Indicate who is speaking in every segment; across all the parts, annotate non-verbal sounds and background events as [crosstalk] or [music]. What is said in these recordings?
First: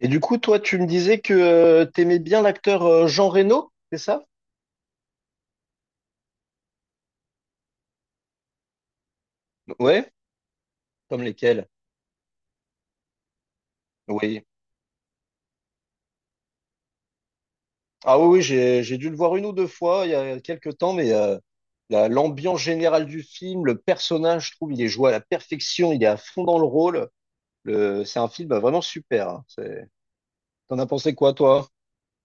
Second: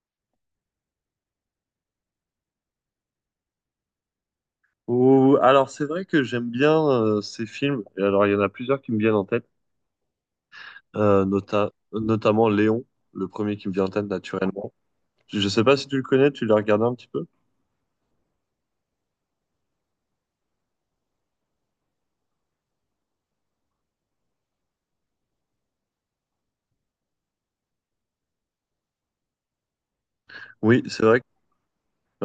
Speaker 1: Et du coup, toi, tu me disais que t'aimais bien l'acteur Jean Reno, c'est ça?
Speaker 2: Alors, c'est vrai que j'aime bien ces films. Et alors, il y en a plusieurs qui me viennent en tête,
Speaker 1: Ouais, comme lesquels?
Speaker 2: notamment Léon, le premier qui me vient en tête
Speaker 1: Oui.
Speaker 2: naturellement. Je ne sais pas si tu le connais, tu l'as regardé un petit peu?
Speaker 1: Ah oui, oui, j'ai dû le voir une ou deux fois il y a quelques temps, mais l'ambiance générale du film, le personnage, je trouve, il est joué à la perfection, il est à fond dans le rôle. C'est un film vraiment super, hein. T'en
Speaker 2: Oui,
Speaker 1: as
Speaker 2: c'est
Speaker 1: pensé
Speaker 2: vrai que,
Speaker 1: quoi, toi?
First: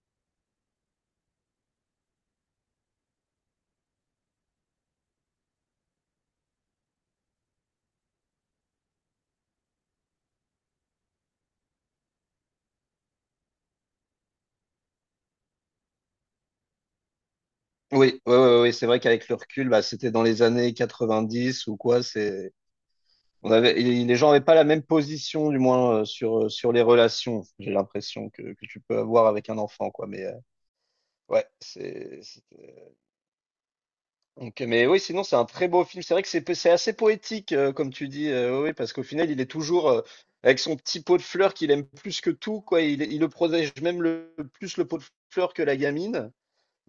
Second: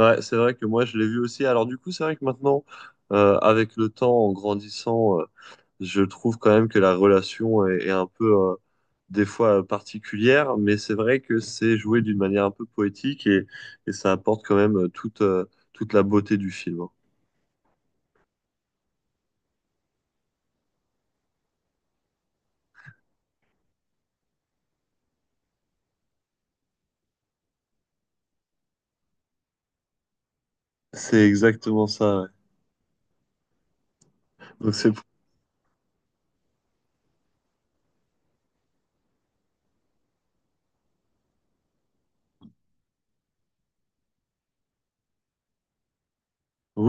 Speaker 2: ouais, c'est vrai que moi, je l'ai vu aussi. Alors, du coup, c'est vrai que maintenant, avec le temps, en grandissant, je trouve quand même que la relation est un peu, des fois, particulière, mais c'est vrai que c'est joué d'une manière un peu poétique et ça apporte quand même toute la beauté du film, hein.
Speaker 1: Oui, oui, oui, oui, c'est vrai qu'avec le recul, bah, c'était dans les années 90 ou quoi. C'est On avait, et les gens n'avaient pas la même position, du moins, sur, sur les relations, j'ai l'impression, que tu peux avoir avec un enfant, quoi. Mais
Speaker 2: C'est
Speaker 1: ouais,
Speaker 2: exactement ça. Ouais.
Speaker 1: Donc,
Speaker 2: Donc
Speaker 1: mais
Speaker 2: c'est...
Speaker 1: oui,
Speaker 2: [laughs]
Speaker 1: sinon, c'est un très beau film. C'est vrai que c'est assez poétique, comme tu dis, oui, oui, parce qu'au final, il est toujours avec son petit pot de fleurs qu'il aime plus que tout, quoi. Il le protège même plus le pot de fleurs que la gamine.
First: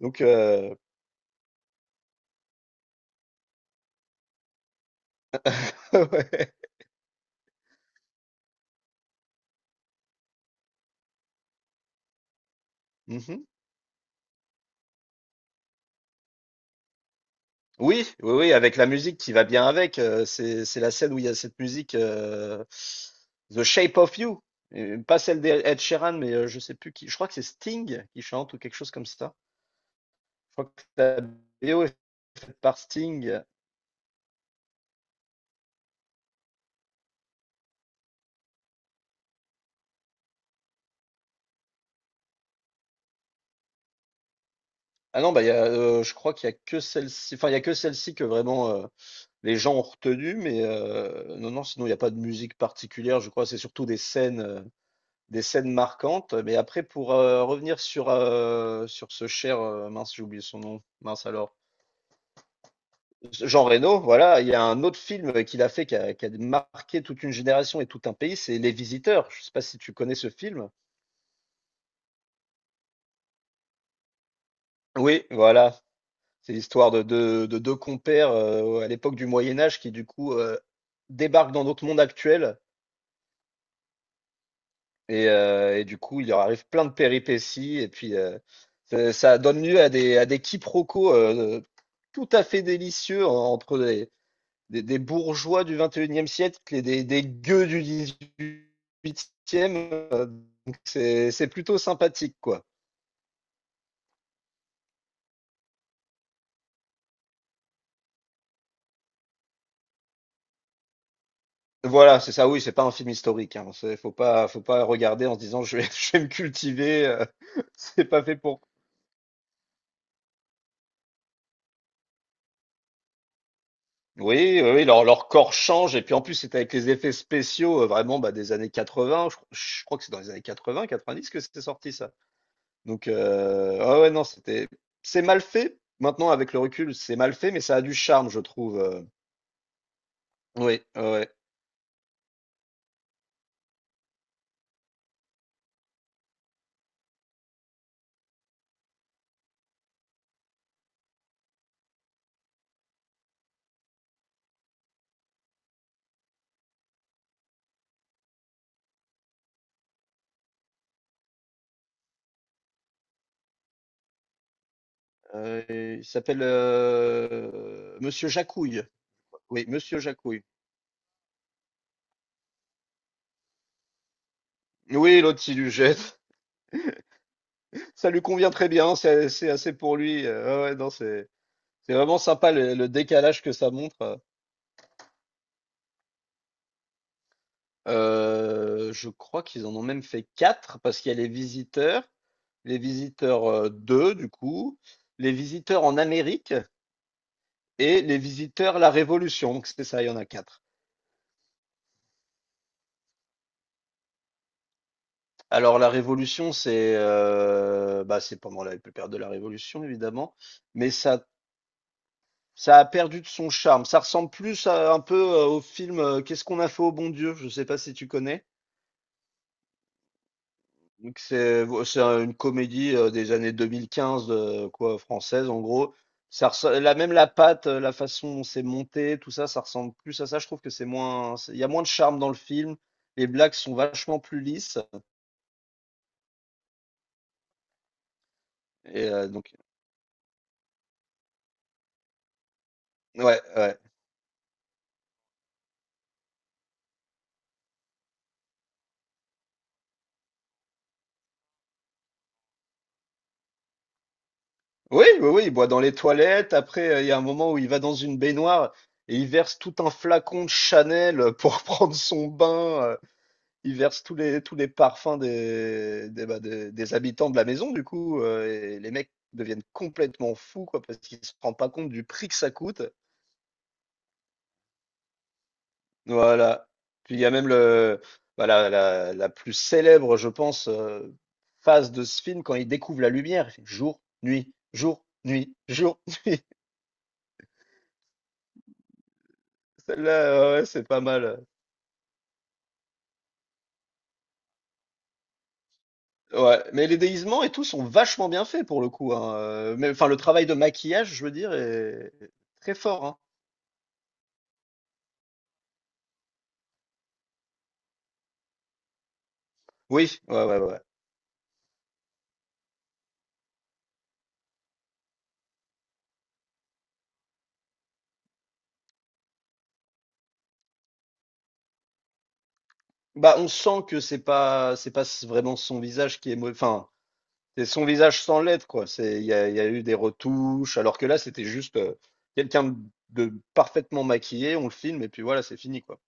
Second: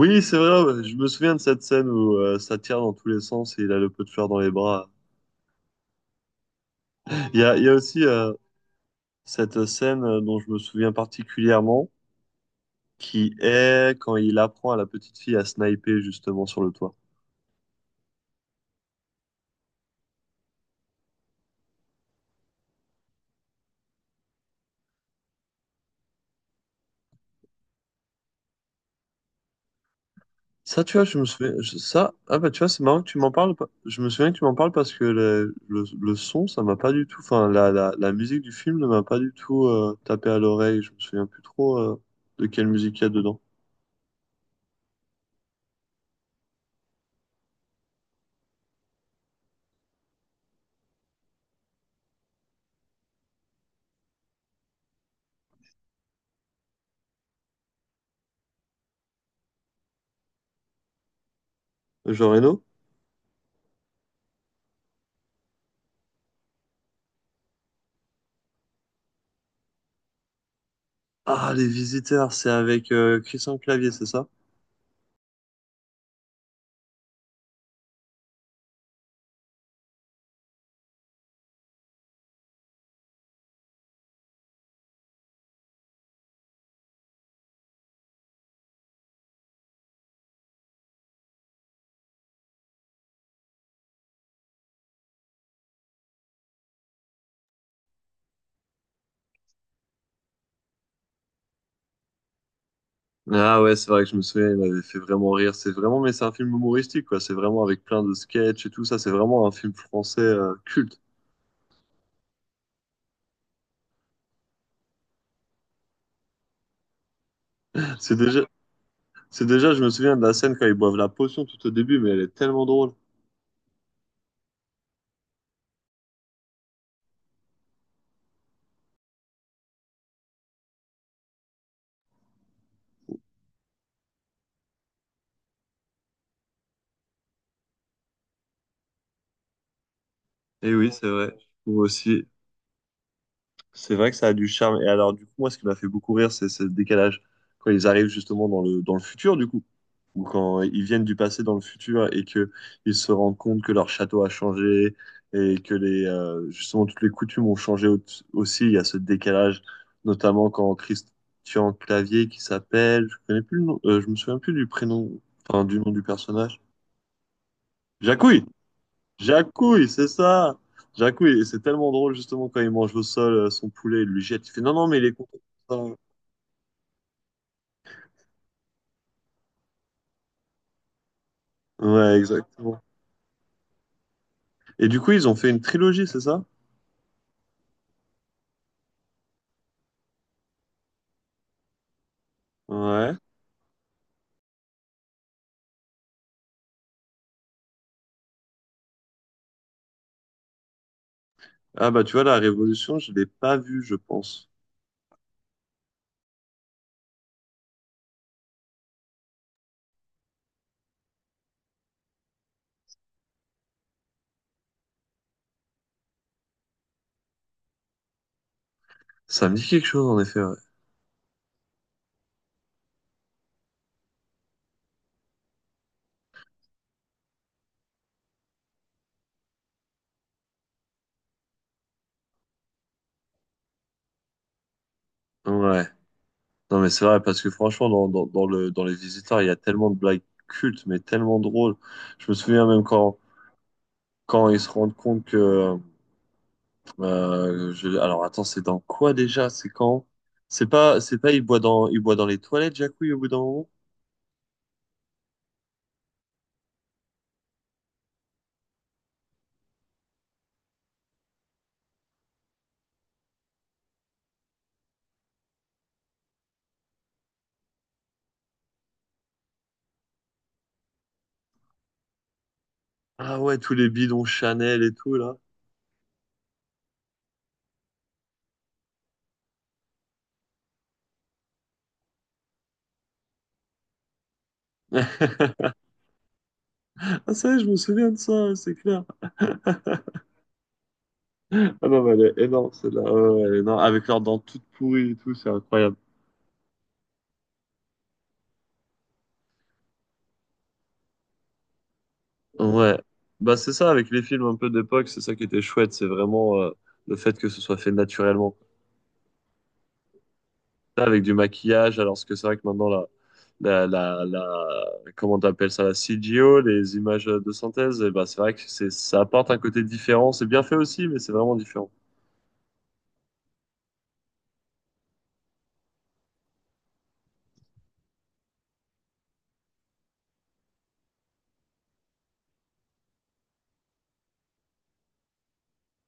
Speaker 1: Donc,
Speaker 2: c'est vrai, ouais, je me souviens de cette scène où ça tire dans tous les sens et il a le pot de fleurs dans les bras.
Speaker 1: [laughs] ouais.
Speaker 2: Il y a aussi cette scène, dont je me souviens particulièrement, qui
Speaker 1: Mhm.
Speaker 2: est quand il apprend à la petite fille à sniper justement sur le toit.
Speaker 1: Oui, oui, oui, avec la musique qui va bien avec. C'est la scène où il y a cette musique The Shape of You. Et pas celle d'Ed Sheeran, mais je sais plus qui. Je crois que c'est Sting qui chante ou quelque chose comme ça. Je crois
Speaker 2: Ça,
Speaker 1: que
Speaker 2: tu vois, je
Speaker 1: la
Speaker 2: me souviens. je-
Speaker 1: BO est
Speaker 2: ça, ah bah,
Speaker 1: faite
Speaker 2: tu vois,
Speaker 1: par
Speaker 2: c'est marrant que tu m'en
Speaker 1: Sting.
Speaker 2: parles. Je me souviens que tu m'en parles parce que le son, ça m'a pas du tout. Enfin, la musique du film ne m'a pas du tout tapé à l'oreille. Je me souviens plus trop de quelle musique il y a dedans.
Speaker 1: Ah non, bah, il y a, je crois qu'il y a que celle-ci. Enfin, il y a que celle-ci que vraiment les gens ont retenu, mais non, non, sinon il n'y a pas de musique particulière. Je crois que c'est surtout des scènes. Des scènes marquantes. Mais après pour, revenir sur ce cher, mince, j'ai oublié son nom, mince alors,
Speaker 2: Jean Reno?
Speaker 1: Jean Reno, voilà, il y a un autre film qu'il a fait qui a marqué toute une génération et tout un pays, c'est Les Visiteurs. Je ne sais pas si tu connais ce film?
Speaker 2: Ah, Les Visiteurs, c'est avec Christian Clavier, c'est ça?
Speaker 1: Oui, voilà, c'est l'histoire de 2 de 2 compères, à l'époque du Moyen Âge qui du coup, débarquent dans notre monde actuel. Et du coup, il leur arrive plein de péripéties. Et puis, ça donne lieu à des, quiproquos tout à fait délicieux entre des bourgeois du 21e siècle et des gueux du 18e. euh, donc c'est plutôt sympathique, quoi.
Speaker 2: Ah ouais, c'est vrai que je me souviens, il m'avait fait vraiment rire. Mais c'est un film humoristique, quoi. C'est vraiment avec plein de sketchs et tout ça. C'est vraiment un film français culte.
Speaker 1: Voilà, c'est ça. Oui, c'est pas un film historique, hein. Faut pas, regarder en se disant je vais, [laughs] je vais me cultiver. [laughs] C'est
Speaker 2: C'est
Speaker 1: pas fait
Speaker 2: déjà,
Speaker 1: pour.
Speaker 2: c'est déjà, je me souviens de la scène quand ils boivent la potion tout au début, mais elle est tellement drôle.
Speaker 1: Oui, oui, oui, leur corps change. Et puis en plus, c'est avec les effets spéciaux vraiment bah, des années 80. Je crois que c'est dans les années 80, 90 que c'est sorti ça. Donc, ah ouais, non, C'est mal fait. Maintenant, avec le recul, c'est mal fait, mais ça a du charme, je trouve.
Speaker 2: Et
Speaker 1: Oui,
Speaker 2: oui, c'est
Speaker 1: ouais.
Speaker 2: vrai. Moi aussi. C'est vrai que ça a du charme. Et alors, du coup, moi, ce qui m'a fait beaucoup rire, c'est le décalage. Quand ils arrivent justement dans le futur, du coup, ou quand ils viennent du passé dans le futur et que ils se rendent compte que leur château a changé et que justement toutes les coutumes ont changé aussi. Il y a ce décalage, notamment quand Christian Clavier, qui s'appelle, je connais plus le nom, je me souviens plus du prénom, enfin, du nom du
Speaker 1: Il s'appelle
Speaker 2: personnage.
Speaker 1: Monsieur
Speaker 2: Jacouille!
Speaker 1: Jacouille. Oui,
Speaker 2: Jacouille,
Speaker 1: Monsieur
Speaker 2: c'est
Speaker 1: Jacouille.
Speaker 2: ça. Jacouille, et c'est tellement drôle justement quand il mange au sol son poulet, il lui jette, il fait non, non, mais il est
Speaker 1: Oui, l'autre, il lui
Speaker 2: content de
Speaker 1: jette. [laughs] Ça lui convient très bien. C'est assez pour lui. Ouais, ouais, non, c'est
Speaker 2: ça.
Speaker 1: c'est vraiment
Speaker 2: Ouais,
Speaker 1: sympa
Speaker 2: exactement.
Speaker 1: le décalage que ça montre.
Speaker 2: Et du coup, ils ont fait une trilogie, c'est ça?
Speaker 1: Je crois qu'ils en ont même fait 4 parce qu'il y a Les Visiteurs, Les
Speaker 2: Ouais.
Speaker 1: Visiteurs, 2 du coup, Les Visiteurs en Amérique et Les Visiteurs la Révolution. Donc c'est ça, il y en a 4.
Speaker 2: Ah bah tu vois, la Révolution, je l'ai pas vue, je pense.
Speaker 1: Alors la Révolution, c'est pendant la période de la Révolution évidemment, mais ça a perdu de son charme. Ça ressemble plus à un peu, au film, Qu'est-ce qu'on a fait au bon Dieu? Je sais pas si tu connais?
Speaker 2: Ça me dit quelque chose en effet, ouais.
Speaker 1: Donc c'est une comédie, des années 2015, quoi, française en gros. Ça ressem la patte, la façon dont c'est monté, tout ça, ça ressemble plus à ça. Je trouve que c'est moins c'est il y a moins de charme dans le film. Les blagues sont vachement plus lisses
Speaker 2: Ouais. Non mais c'est vrai, parce que franchement, dans les
Speaker 1: et
Speaker 2: Visiteurs, il y
Speaker 1: donc
Speaker 2: a tellement de blagues cultes, mais tellement drôles. Je me souviens même quand,
Speaker 1: ouais, ouais.
Speaker 2: quand ils se rendent compte que, Alors attends, c'est dans quoi déjà? C'est quand? C'est pas, il boit dans les toilettes, Jacouille, au bout d'un moment?
Speaker 1: Oui, oui, oui, il boit dans les toilettes. Après, il y a un moment où il va dans une baignoire et il verse tout un flacon de Chanel, pour [laughs] prendre son bain. euh, Ils versent tous les parfums des, bah, des habitants de la maison du coup, et les mecs deviennent complètement fous quoi, parce qu'ils se rendent pas compte du prix que ça coûte.
Speaker 2: Ah ouais, tous les bidons Chanel et tout, là.
Speaker 1: Voilà. Puis il y a même le bah, la plus célèbre je pense, phase de ce film, quand il découvre la lumière, il fait: «Jour, nuit, jour, nuit,
Speaker 2: [laughs]
Speaker 1: jour, [laughs] nuit».
Speaker 2: Ah ça, y est, je me souviens de ça, c'est clair.
Speaker 1: Celle-là, ouais, ouais, c'est pas mal.
Speaker 2: Ah non, mais elle est énorme, celle-là. Ouais, ouais, elle est énorme. Avec leurs dents toutes pourries et tout, c'est incroyable.
Speaker 1: Ouais, mais les déguisements et tout sont vachement bien faits pour le coup, hein, mais enfin le travail de maquillage je veux dire est très
Speaker 2: Ouais.
Speaker 1: fort, hein.
Speaker 2: Bah c'est ça, avec les films un peu d'époque, c'est ça qui était chouette, c'est vraiment le fait que ce soit fait naturellement.
Speaker 1: Oui, ouais, ouais, ouais.
Speaker 2: Avec du maquillage, alors que c'est vrai que maintenant, comment t'appelles ça, la CGO, les images de synthèse, et ben, c'est vrai que c'est, ça apporte un côté différent. C'est bien fait aussi, mais c'est vraiment différent.
Speaker 1: Bah, on sent que c'est pas vraiment son visage qui est mau enfin, c'est son visage sans l'être, quoi. C'est il y a eu des retouches, alors que là, c'était juste quelqu'un de parfaitement maquillé, on le filme et puis voilà, c'est fini, quoi.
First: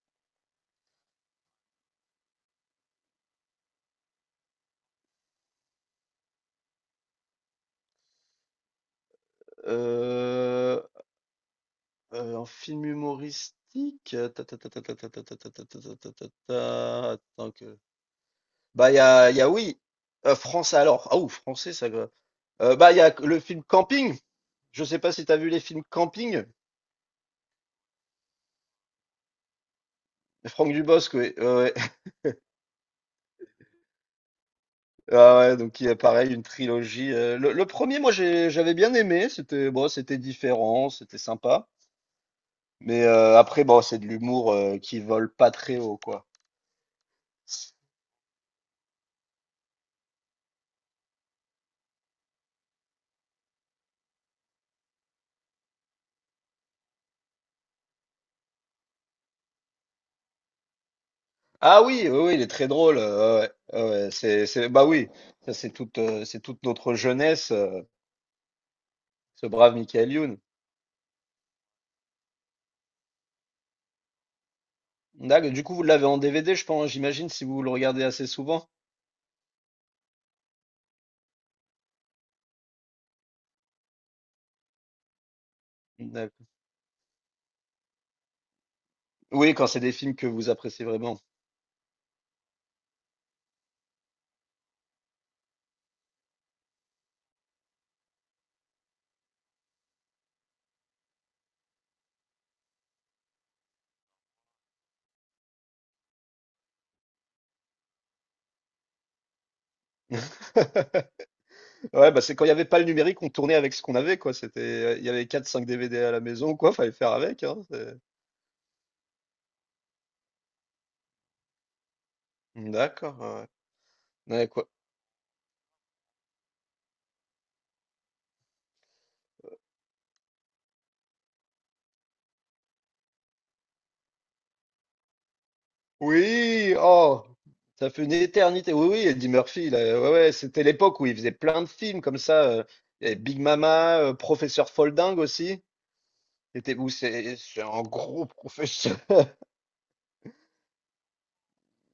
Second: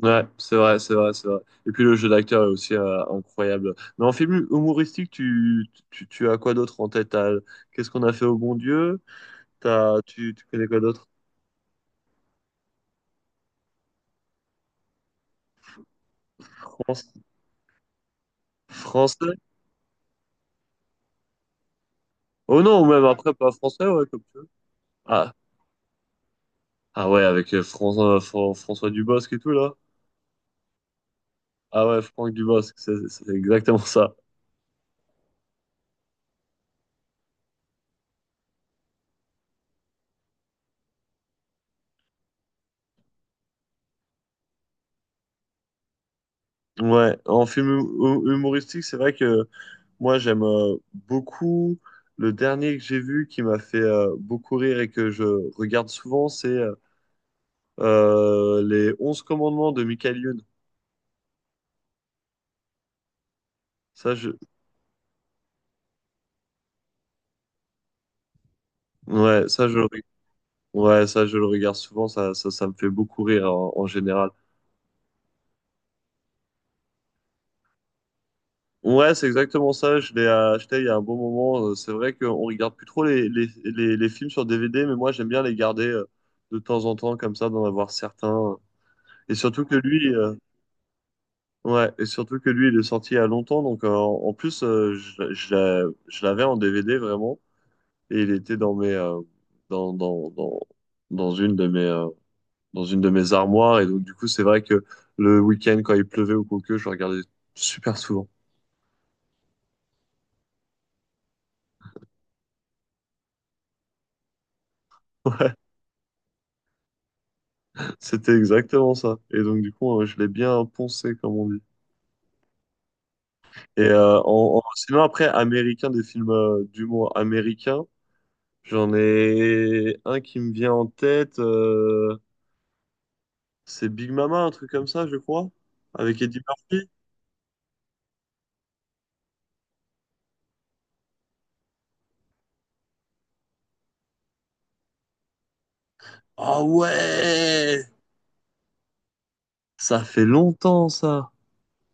Speaker 2: Ouais, c'est vrai, c'est vrai, c'est vrai. Et puis le jeu d'acteur est aussi incroyable. Mais en film humoristique, tu as quoi d'autre en tête? Qu'est-ce qu'on a fait au bon Dieu? Tu connais quoi
Speaker 1: Euh,
Speaker 2: d'autre?
Speaker 1: un film humoristique.
Speaker 2: France-
Speaker 1: Attends que. Bah, il y a,
Speaker 2: Français?
Speaker 1: oui. Français alors. Ah ou français, ça.
Speaker 2: Oh non, ou
Speaker 1: Bah, il y
Speaker 2: même
Speaker 1: a
Speaker 2: après,
Speaker 1: le
Speaker 2: pas
Speaker 1: film
Speaker 2: français, ouais,
Speaker 1: Camping.
Speaker 2: comme tu veux.
Speaker 1: Je sais pas si tu
Speaker 2: Ah,
Speaker 1: as vu les films Camping.
Speaker 2: ah ouais, avec François Dubosc et tout, là.
Speaker 1: Franck Dubosc, oui.
Speaker 2: Ah ouais, Franck Dubosc, c'est exactement ça.
Speaker 1: Ah ouais, donc il y a pareil une trilogie. Le premier, moi j'avais bien aimé, c'était bon, c'était différent, c'était sympa. Mais après, bon, c'est de l'humour qui vole pas très haut, quoi.
Speaker 2: Ouais, en film humoristique, c'est vrai que moi j'aime beaucoup. Le dernier que j'ai vu qui m'a fait beaucoup rire et que je regarde souvent, c'est les 11 commandements de Michael Youn.
Speaker 1: Ah oui, oui, oui, il est très drôle. Ouais, ah ouais,
Speaker 2: Ça, je...
Speaker 1: bah oui, c'est toute notre jeunesse, ce
Speaker 2: Ouais, ça,
Speaker 1: brave
Speaker 2: je le... re-
Speaker 1: Michael Youn.
Speaker 2: ouais, ça, je le regarde souvent, ça me fait beaucoup rire en général.
Speaker 1: D'accord, du coup, vous l'avez en DVD, je pense, j'imagine, si vous le regardez assez souvent.
Speaker 2: Ouais, c'est exactement ça. Je l'ai acheté il y a un bon moment. C'est vrai qu'on regarde plus trop les films sur DVD, mais moi j'aime bien les garder
Speaker 1: D'accord.
Speaker 2: de temps en temps comme ça, d'en avoir certains. Et
Speaker 1: Oui,
Speaker 2: surtout
Speaker 1: quand
Speaker 2: que
Speaker 1: c'est des
Speaker 2: lui,
Speaker 1: films que vous appréciez vraiment.
Speaker 2: ouais, et surtout que lui, il est sorti il y a longtemps. Donc en plus, je l'avais en DVD vraiment, et il était dans, dans, dans, dans une de mes euh, dans une de mes armoires. Et donc du coup, c'est vrai que le week-end quand il pleuvait ou quoi que, je regardais super souvent.
Speaker 1: [laughs] Ouais, bah c'est quand il y avait pas le numérique, on tournait avec ce qu'on avait, quoi. Il y avait 4-5
Speaker 2: [laughs]
Speaker 1: DVD à la maison, quoi. Fallait faire avec, hein.
Speaker 2: C'était exactement ça. Et donc, du coup, je l'ai bien poncé, comme on dit.
Speaker 1: D'accord. Ouais. Ouais, ouais, quoi.
Speaker 2: Sinon, après, américain, des films d'humour américain, j'en ai un qui me vient en tête. C'est Big Mama, un truc comme ça, je crois, avec Eddie
Speaker 1: Oui,
Speaker 2: Murphy.
Speaker 1: oh, ça fait une éternité. Oui, oui, Eddie Murphy, là. Ouais, ouais, c'était l'époque où il faisait plein de films comme ça. Et Big Mama, Professeur Folding aussi.
Speaker 2: Ah
Speaker 1: C'est un
Speaker 2: ouais!
Speaker 1: gros professeur. [laughs]
Speaker 2: Ça fait longtemps, ça.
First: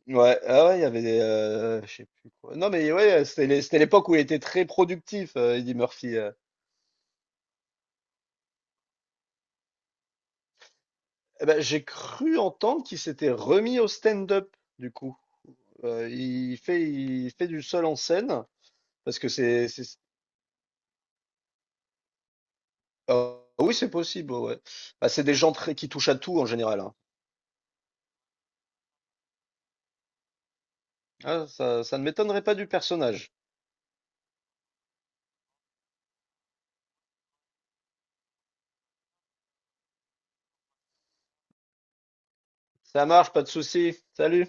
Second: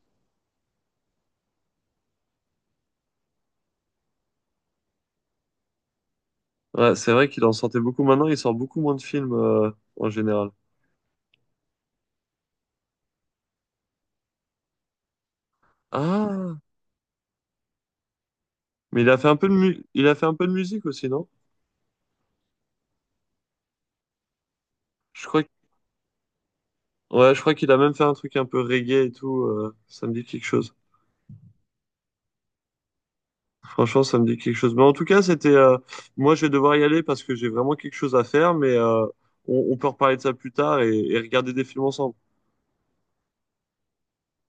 Speaker 1: Ouais, ah ouais, il y avait je sais plus quoi. Non, mais ouais, c'était l'époque où il était très productif, Eddie Murphy.
Speaker 2: Ouais, c'est vrai qu'il en sortait beaucoup. Maintenant, il sort beaucoup moins de films en général.
Speaker 1: Eh ben, j'ai cru entendre qu'il s'était remis au stand-up, du coup. Il
Speaker 2: Ah!
Speaker 1: fait, il fait du seul en scène,
Speaker 2: Mais
Speaker 1: parce que
Speaker 2: il a fait un peu de musique aussi, non?
Speaker 1: Ah oui, c'est possible, ouais, ouais. Bah, c'est
Speaker 2: Je
Speaker 1: des
Speaker 2: crois
Speaker 1: gens qui touchent à tout en général, hein.
Speaker 2: Ouais, je crois qu'il a même fait un truc un peu reggae et tout. Ça me dit quelque chose.
Speaker 1: Ah, ça ne m'étonnerait pas du personnage.
Speaker 2: Franchement, ça me dit quelque chose. Mais en tout cas, c'était. Moi, je vais devoir y aller parce que j'ai vraiment quelque chose à faire. Mais on peut reparler de ça plus tard et regarder des films ensemble.
Speaker 1: Ça marche, pas de souci. Salut.